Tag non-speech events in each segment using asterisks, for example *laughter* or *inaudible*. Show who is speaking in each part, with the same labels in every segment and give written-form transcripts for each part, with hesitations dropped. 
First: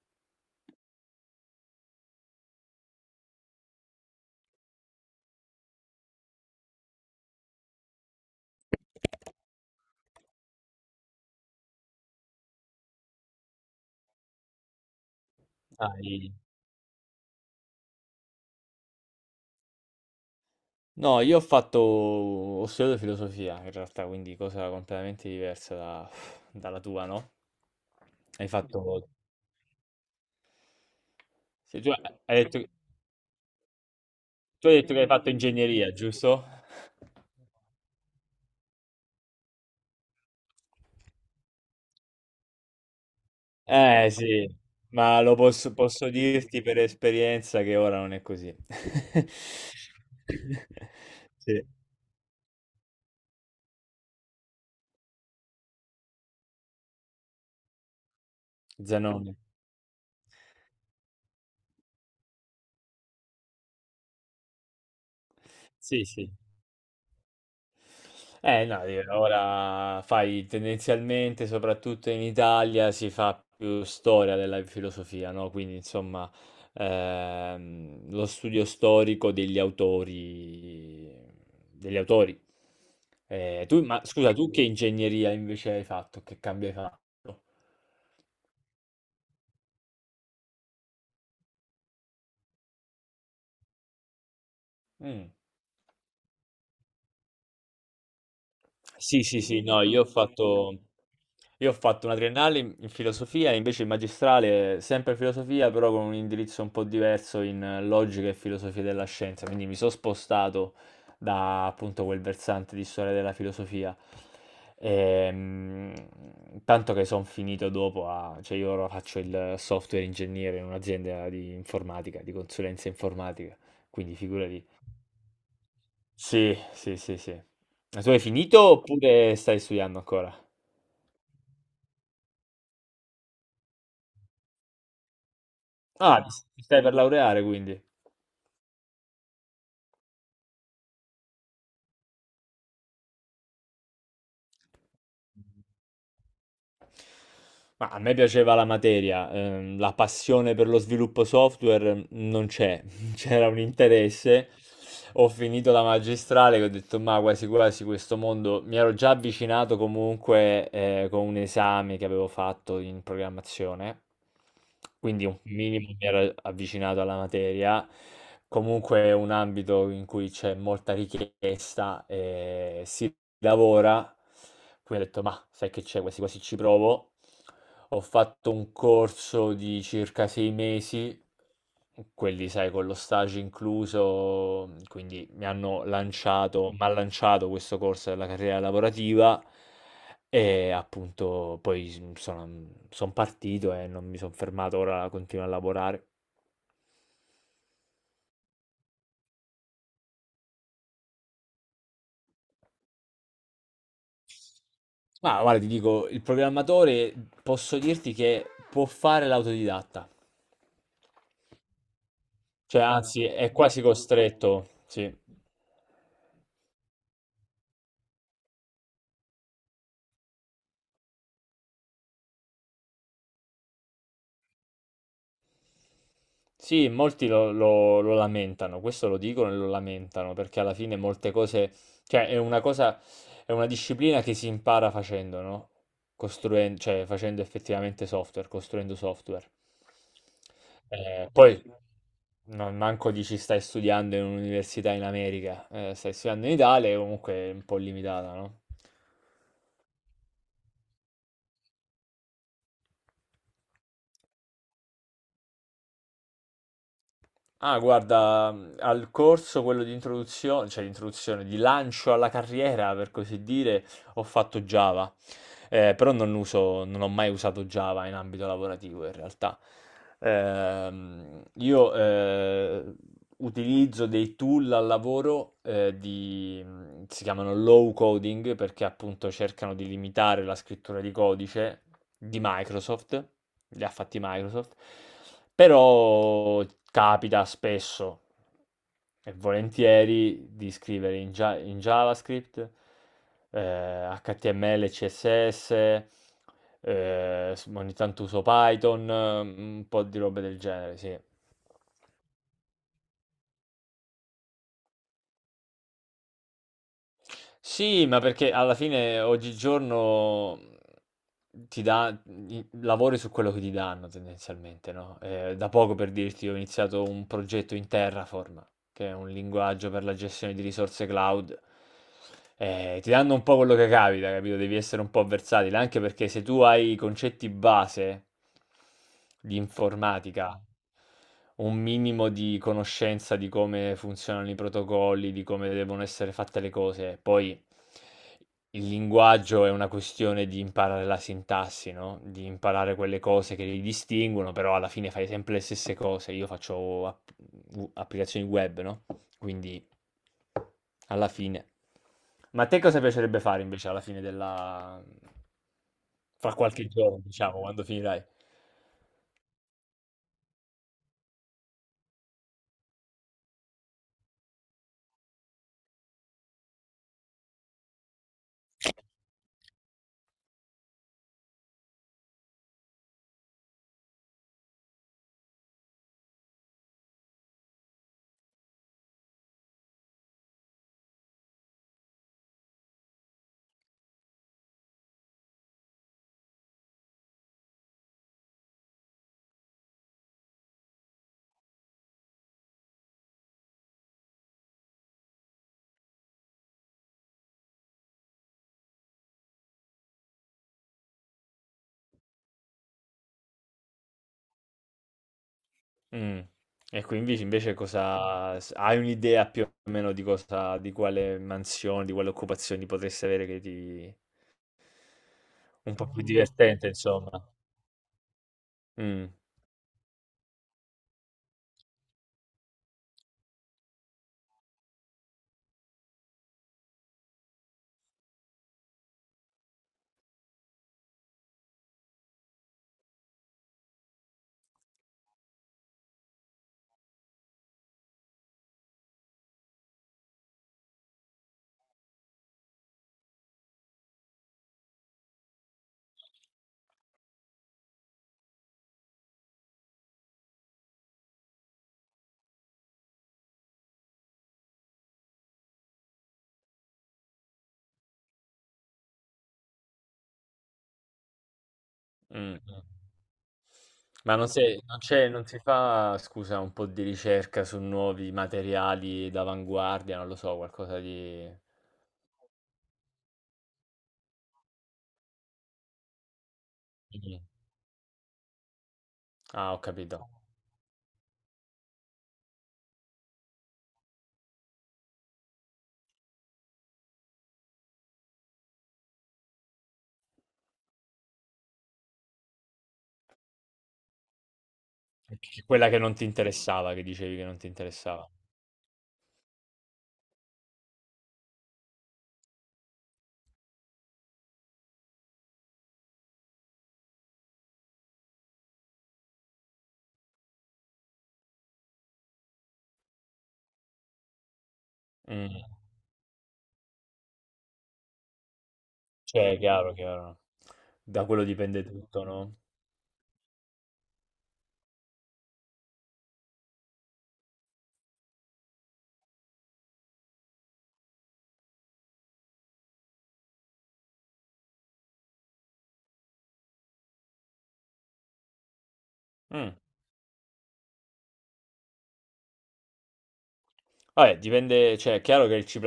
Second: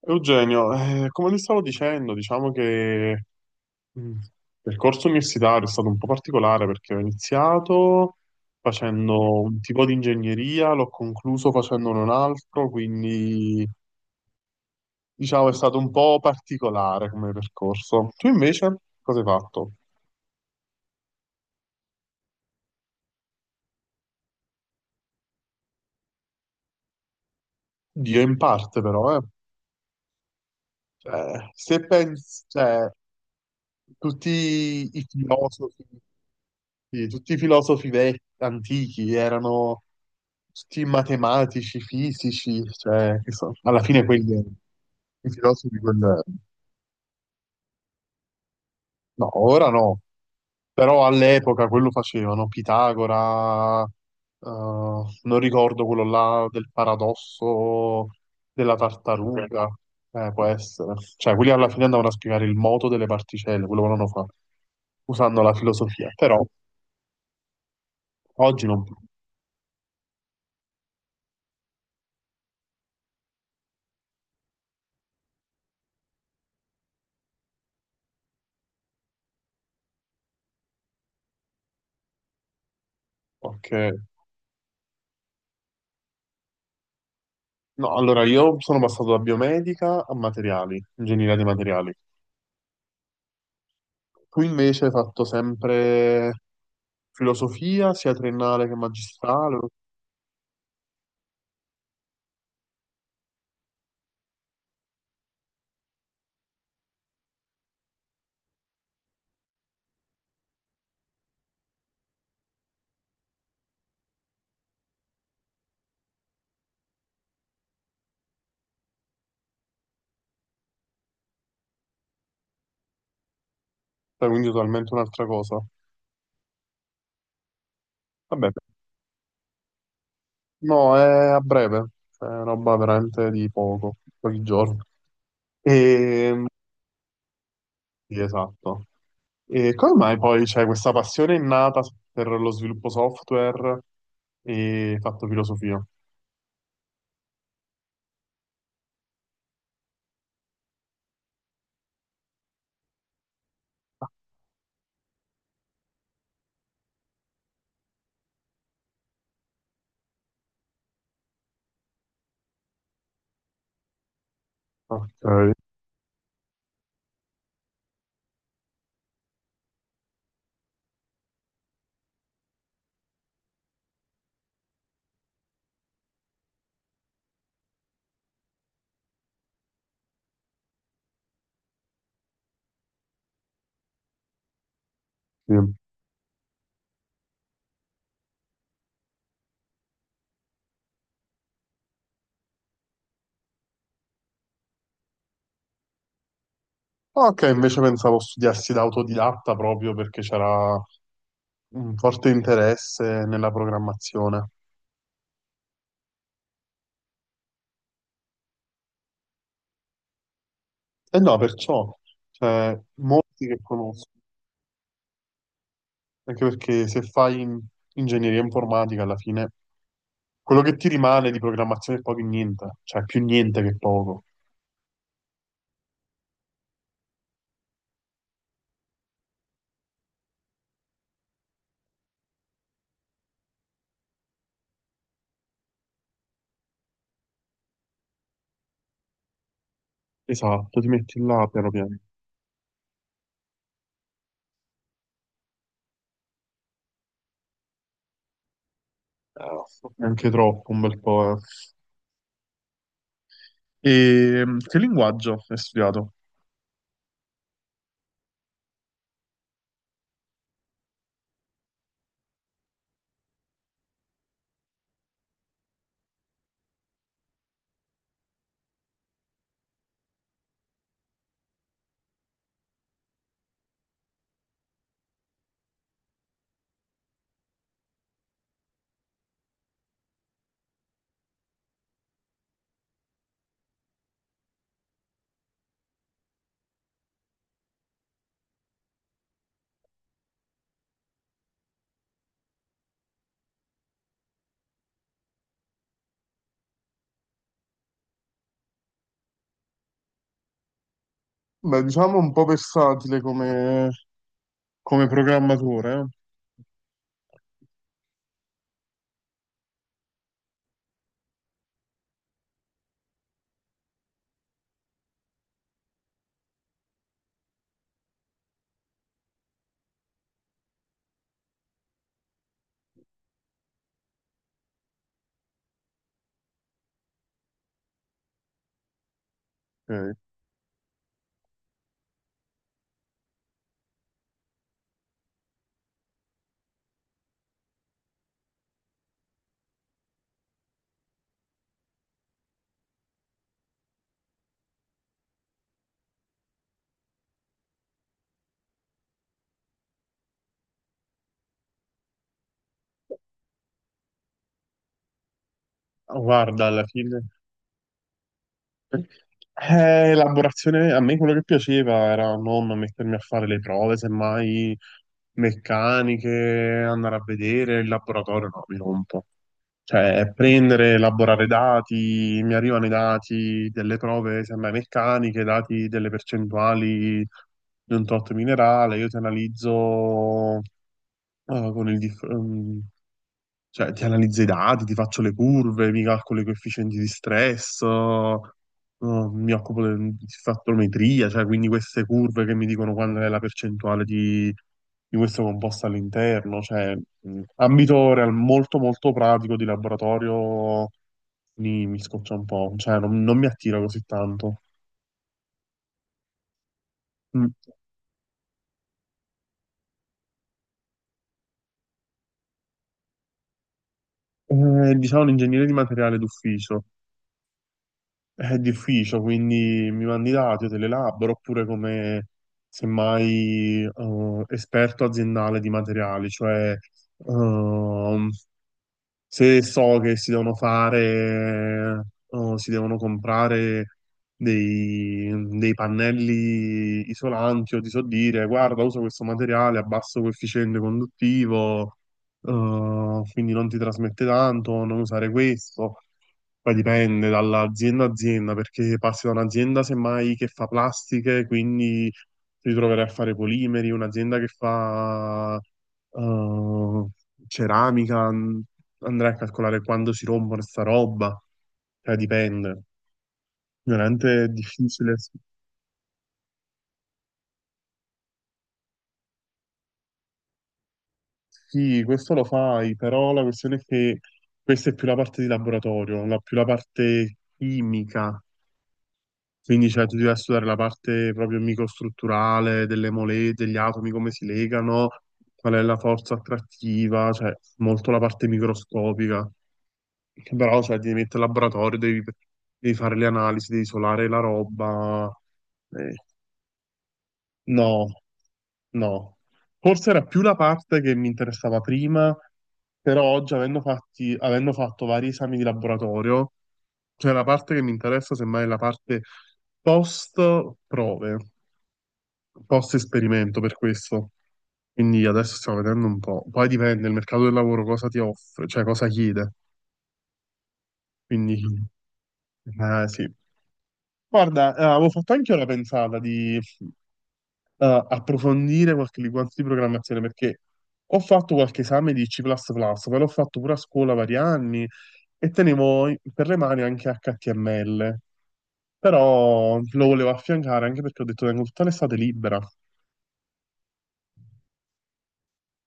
Speaker 1: Eugenio, come ti stavo dicendo, diciamo che il percorso universitario è stato un po' particolare perché ho iniziato facendo un tipo di ingegneria, l'ho concluso facendone un altro, quindi diciamo è stato un po'
Speaker 2: Dai.
Speaker 1: particolare come percorso. Tu invece cosa hai fatto?
Speaker 2: No, io ho fatto, ho studiato filosofia in realtà, quindi cosa completamente diversa dalla tua, no?
Speaker 1: Dio in
Speaker 2: Hai fatto,
Speaker 1: parte però, eh. Cioè,
Speaker 2: se
Speaker 1: se
Speaker 2: tu, hai
Speaker 1: pensi,
Speaker 2: detto,
Speaker 1: cioè, tutti
Speaker 2: Tu hai detto che
Speaker 1: i
Speaker 2: hai fatto
Speaker 1: filosofi.
Speaker 2: ingegneria, giusto?
Speaker 1: Sì, tutti i filosofi vecchi, antichi erano tutti matematici, fisici, cioè, che alla fine
Speaker 2: Eh
Speaker 1: quelli
Speaker 2: sì,
Speaker 1: erano
Speaker 2: ma
Speaker 1: i filosofi,
Speaker 2: posso
Speaker 1: quel...
Speaker 2: dirti per esperienza che ora non è così.
Speaker 1: No, ora no,
Speaker 2: *laughs*
Speaker 1: però
Speaker 2: Sì.
Speaker 1: all'epoca quello facevano, Pitagora, non ricordo quello là del paradosso della
Speaker 2: Zanone.
Speaker 1: tartaruga, può essere, cioè quelli alla fine andavano a spiegare il moto delle particelle, quello volevano fare, usando la
Speaker 2: Sì,
Speaker 1: filosofia,
Speaker 2: sì.
Speaker 1: però oggi
Speaker 2: Eh
Speaker 1: non
Speaker 2: no,
Speaker 1: più.
Speaker 2: di ora fai tendenzialmente, soprattutto in Italia, si fa più storia della filosofia, no? Quindi insomma lo studio storico degli autori.
Speaker 1: Ok.
Speaker 2: Ma scusa, tu che ingegneria invece hai fatto? Che cambio hai fatto?
Speaker 1: No, allora io sono passato da biomedica a materiali, ingegneria dei materiali. Tu invece hai fatto
Speaker 2: Mm.
Speaker 1: sempre filosofia, sia triennale che
Speaker 2: Sì, sì,
Speaker 1: magistrale,
Speaker 2: sì, no, io ho fatto una triennale in filosofia, invece il magistrale sempre filosofia, però con un indirizzo un po' diverso in logica e filosofia della scienza, quindi mi sono spostato da appunto quel versante di storia della filosofia. Ehm, Tanto che sono finito dopo cioè io ora faccio il software ingegnere in un'azienda di informatica, di consulenza informatica, quindi
Speaker 1: cioè, quindi
Speaker 2: figurati,
Speaker 1: totalmente un'altra cosa.
Speaker 2: sì, sì, sì, sì. Ma tu hai
Speaker 1: Vabbè,
Speaker 2: finito oppure stai studiando ancora?
Speaker 1: no, è a breve, cioè, è roba veramente di poco, pochi giorni.
Speaker 2: Ah, ti
Speaker 1: E...
Speaker 2: ti stai per laureare quindi.
Speaker 1: Sì, esatto. E come mai poi c'è questa passione innata per lo sviluppo software e hai fatto filosofia?
Speaker 2: Ma a me piaceva la materia, la passione per lo sviluppo software non c'è, *laughs* c'era un interesse. Ho finito la magistrale che ho detto, ma quasi quasi questo mondo mi ero già avvicinato comunque con un esame che avevo fatto in programmazione, quindi un
Speaker 1: Ok,
Speaker 2: minimo mi ero avvicinato alla materia. Comunque è un ambito in cui c'è molta richiesta e si lavora. Quindi ho detto, ma sai che c'è, quasi quasi ci provo. Ho fatto un corso di circa sei mesi quelli sai con lo stage incluso, quindi mi
Speaker 1: sì.
Speaker 2: hanno lanciato m'ha Mh-mh. Lanciato questo corso della carriera lavorativa e appunto poi son partito e non mi son fermato, ora continuo a lavorare.
Speaker 1: Ok, invece pensavo studiassi da autodidatta proprio perché c'era un forte interesse nella programmazione.
Speaker 2: Ma guarda ti dico, il programmatore posso dirti che può fare l'autodidatta.
Speaker 1: E no, perciò, cioè,
Speaker 2: Cioè, ah, anzi
Speaker 1: molti
Speaker 2: è
Speaker 1: che
Speaker 2: quasi addirittura
Speaker 1: conosco,
Speaker 2: costretto, sì.
Speaker 1: anche perché se fai ingegneria informatica alla fine, quello che ti rimane di programmazione è poco e niente, cioè più niente che poco.
Speaker 2: Sì, molti lo lamentano, questo lo dicono e lo lamentano, perché alla fine molte cose, cioè è una cosa, è una disciplina che si impara facendo, no? Costruendo, cioè facendo effettivamente software, costruendo software.
Speaker 1: Esatto, ti metti là
Speaker 2: Poi
Speaker 1: piano piano.
Speaker 2: non manco dici stai studiando in un'università in America, stai studiando in Italia, e comunque è un po' limitata, no?
Speaker 1: Eh, Anche troppo, un bel po'. Eh. E che linguaggio hai studiato?
Speaker 2: Ah, guarda, al corso quello di introduzione, cioè di introduzione, di lancio alla carriera, per così dire, ho fatto Java, però non ho mai usato Java in ambito lavorativo in realtà. Io utilizzo dei tool al lavoro si chiamano low coding perché appunto cercano di limitare la scrittura di codice di Microsoft, li ha fatti Microsoft, però capita spesso e volentieri di scrivere in JavaScript, HTML, CSS, ogni tanto uso Python, un po' di robe del genere, sì.
Speaker 1: Beh, diciamo un po' versatile come programmatore, eh?
Speaker 2: Sì, ma perché alla fine oggigiorno ti dà i lavori su quello che ti danno tendenzialmente, no, da poco per dirti ho iniziato un progetto in Terraform, che è un linguaggio per la gestione di risorse cloud. Ti danno un po' quello che capita, capito? Devi essere un po' versatile, anche perché se tu hai i concetti base di
Speaker 1: Ok.
Speaker 2: informatica, un minimo di conoscenza di come funzionano i protocolli, di come devono essere fatte le cose, poi il linguaggio è una questione di imparare la sintassi, no, di imparare quelle cose che li distinguono, però alla fine fai sempre le stesse cose. Io faccio applicazioni web, no, quindi alla fine. Ma a te cosa piacerebbe fare invece alla fine della fra
Speaker 1: Guarda, alla
Speaker 2: qualche giorno,
Speaker 1: fine,
Speaker 2: diciamo, quando finirai?
Speaker 1: elaborazione, a me quello che piaceva era non mettermi a fare le prove, semmai meccaniche, andare a vedere il laboratorio, no, mi rompo. Cioè, prendere, elaborare dati, mi arrivano i dati delle prove, semmai meccaniche, dati delle percentuali di un tot minerale, io ti analizzo con il, cioè, ti analizzo i dati, ti faccio le curve, mi calcolo i coefficienti di stress, mi occupo di fattometria, cioè quindi queste curve che mi dicono qual è la percentuale di questo composto all'interno, cioè ambito molto molto pratico di laboratorio mi, mi scoccia un po', cioè non, non mi attira così tanto.
Speaker 2: Mm. E quindi
Speaker 1: Mm.
Speaker 2: invece hai un'idea più o meno di cosa, di quale mansione, di quale occupazione potresti avere che ti.
Speaker 1: Diciamo un ingegnere di
Speaker 2: Un po' più,
Speaker 1: materiale
Speaker 2: capito?
Speaker 1: d'ufficio.
Speaker 2: Divertente, insomma.
Speaker 1: È d'ufficio,
Speaker 2: Mh,
Speaker 1: quindi mi mandi i dati, io te li elaboro, oppure come semmai esperto aziendale di materiali, cioè ehm, se so che si devono fare o si devono comprare dei, dei pannelli isolanti o ti so dire, guarda, uso questo materiale a basso coefficiente conduttivo, quindi non ti trasmette tanto, non usare questo. Poi dipende dall'azienda a azienda, perché passi da un'azienda semmai che fa plastiche, quindi ti troverai a fare polimeri, un'azienda che fa eh, ceramica, andrai a calcolare quando si rompono sta roba, cioè
Speaker 2: mh,
Speaker 1: dipende.
Speaker 2: mh. Ma
Speaker 1: Veramente
Speaker 2: non
Speaker 1: è
Speaker 2: sei non
Speaker 1: difficile.
Speaker 2: c'è non si fa, scusa, un po' di ricerca su nuovi materiali d'avanguardia, non lo so, qualcosa di
Speaker 1: Sì, questo lo fai, però la questione è che questa è più la parte di laboratorio, la, più la parte
Speaker 2: mh-mh.
Speaker 1: chimica.
Speaker 2: Ah, ho
Speaker 1: Quindi cioè, tu
Speaker 2: capito.
Speaker 1: devi studiare la parte proprio microstrutturale delle mole, degli atomi, come si legano, qual è la forza attrattiva, cioè molto la parte microscopica. Che però cioè, ti devi mettere al laboratorio, devi, devi fare le analisi, devi isolare la roba.
Speaker 2: C Quella che non
Speaker 1: Eh.
Speaker 2: ti interessava, che dicevi che non ti
Speaker 1: No,
Speaker 2: interessava.
Speaker 1: no. Forse era più la parte che mi interessava prima, però oggi, avendo fatto vari esami di laboratorio, cioè la parte che mi interessa semmai è la parte post prove, post esperimento per questo. Quindi adesso
Speaker 2: Mh,
Speaker 1: stiamo vedendo un po'. Poi dipende, il mercato del lavoro cosa ti offre, cioè cosa
Speaker 2: cioè
Speaker 1: chiede.
Speaker 2: è chiaro, chiaro. Da quello
Speaker 1: Quindi,
Speaker 2: dipende
Speaker 1: *laughs*
Speaker 2: tutto, no?
Speaker 1: sì. Guarda, avevo fatto anche io la pensata di approfondire qualche linguaggio di programmazione perché ho fatto qualche esame di C++, ma l'ho fatto pure a scuola vari anni e tenevo per le mani anche HTML,
Speaker 2: Mh.
Speaker 1: però lo volevo affiancare anche perché ho detto tengo tutta l'estate libera.
Speaker 2: Vabbè, dipende, cioè è chiaro che il C++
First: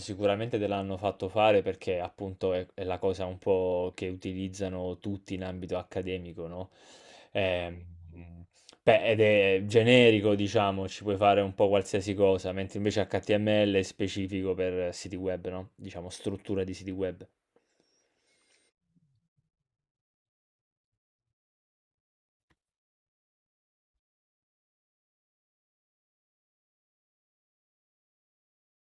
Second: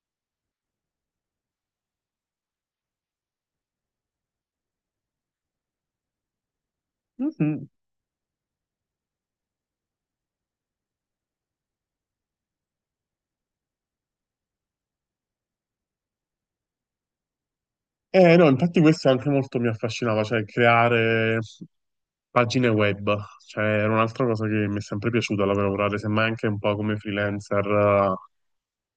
Speaker 2: sicuramente te l'hanno fatto fare perché appunto è la cosa un po' che utilizzano tutti in ambito accademico, no?
Speaker 1: Mhm.
Speaker 2: Ehm, Beh, ed è generico, diciamo, ci puoi fare un po' qualsiasi cosa, mentre invece HTML è specifico per siti web, no? Diciamo, struttura di siti web.
Speaker 1: No, infatti questo anche molto mi affascinava, cioè creare pagine web, cioè era un'altra cosa che mi è sempre piaciuta da lavorare, semmai anche un po' come freelancer,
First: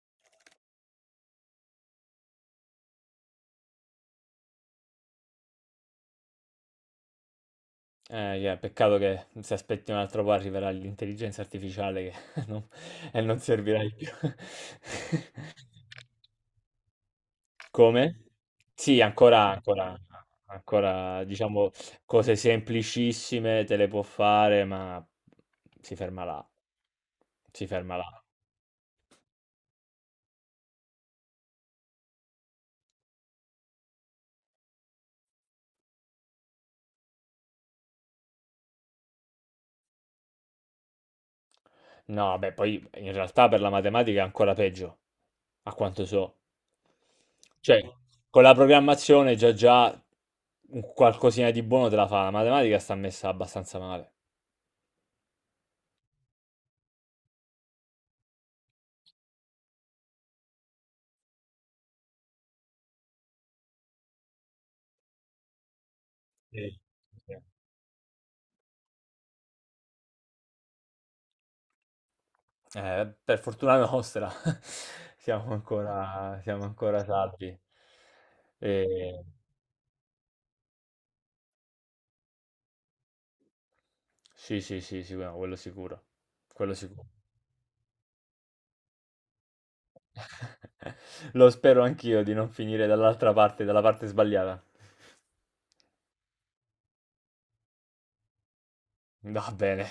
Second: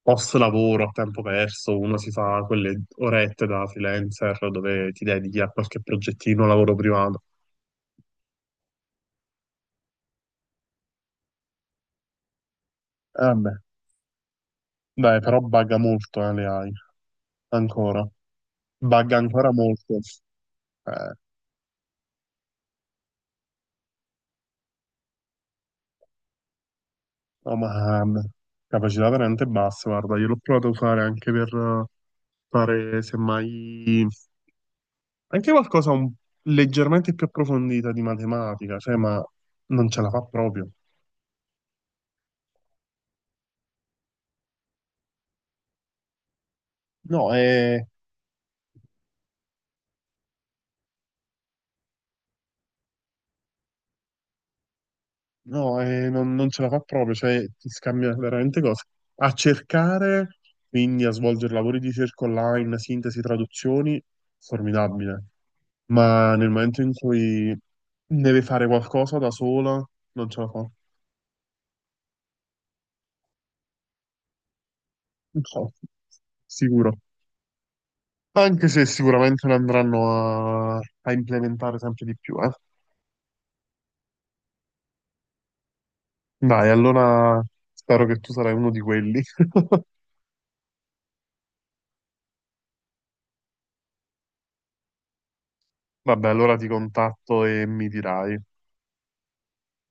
Speaker 1: post lavoro a tempo perso, uno si fa quelle orette da freelancer dove ti dedichi a qualche progettino, lavoro privato.
Speaker 2: Yeah, peccato che se aspetti un altro po' arriverà l'intelligenza artificiale che *laughs* non, e non
Speaker 1: Vabbè,
Speaker 2: servirai più.
Speaker 1: dai, però
Speaker 2: *laughs*
Speaker 1: bugga molto le AI, ancora,
Speaker 2: Come? Sì,
Speaker 1: bugga
Speaker 2: ancora
Speaker 1: ancora molto.
Speaker 2: ancora
Speaker 1: Eh,
Speaker 2: ancora diciamo cose semplicissime te le può fare, ma si ferma là.
Speaker 1: no,
Speaker 2: Si ferma
Speaker 1: ma
Speaker 2: là.
Speaker 1: capacità veramente bassa, guarda, io l'ho provato a usare anche per... fare semmai anche leggermente più approfondita di matematica, cioè, ma non ce la fa proprio.
Speaker 2: No, beh, poi in realtà per la matematica è ancora peggio, a quanto so.
Speaker 1: No,
Speaker 2: Cioè, con la programmazione già un qualcosina di buono te la fa, la matematica sta messa abbastanza male.
Speaker 1: no, non, non ce la fa proprio, cioè ti scambia veramente cose. A cercare, quindi a svolgere lavori di ricerca online, sintesi, traduzioni, formidabile. Ma nel
Speaker 2: Sì.
Speaker 1: momento in
Speaker 2: Sì.
Speaker 1: cui deve fare qualcosa da sola, non ce la fa.
Speaker 2: Per fortuna nostra *laughs* siamo
Speaker 1: No,
Speaker 2: ancora siamo
Speaker 1: sicuro.
Speaker 2: ancora salvi.
Speaker 1: Anche se
Speaker 2: E
Speaker 1: sicuramente ne andranno a implementare sempre di più, eh.
Speaker 2: sì, sì, sì, sì, no, quello sicuro.
Speaker 1: Dai,
Speaker 2: Quello sicuro.
Speaker 1: allora spero che tu sarai uno di quelli.
Speaker 2: *laughs* Lo spero anch'io di non finire dall'altra parte, dalla parte sbagliata.
Speaker 1: *laughs* Vabbè, allora ti contatto e mi dirai.
Speaker 2: Va bene.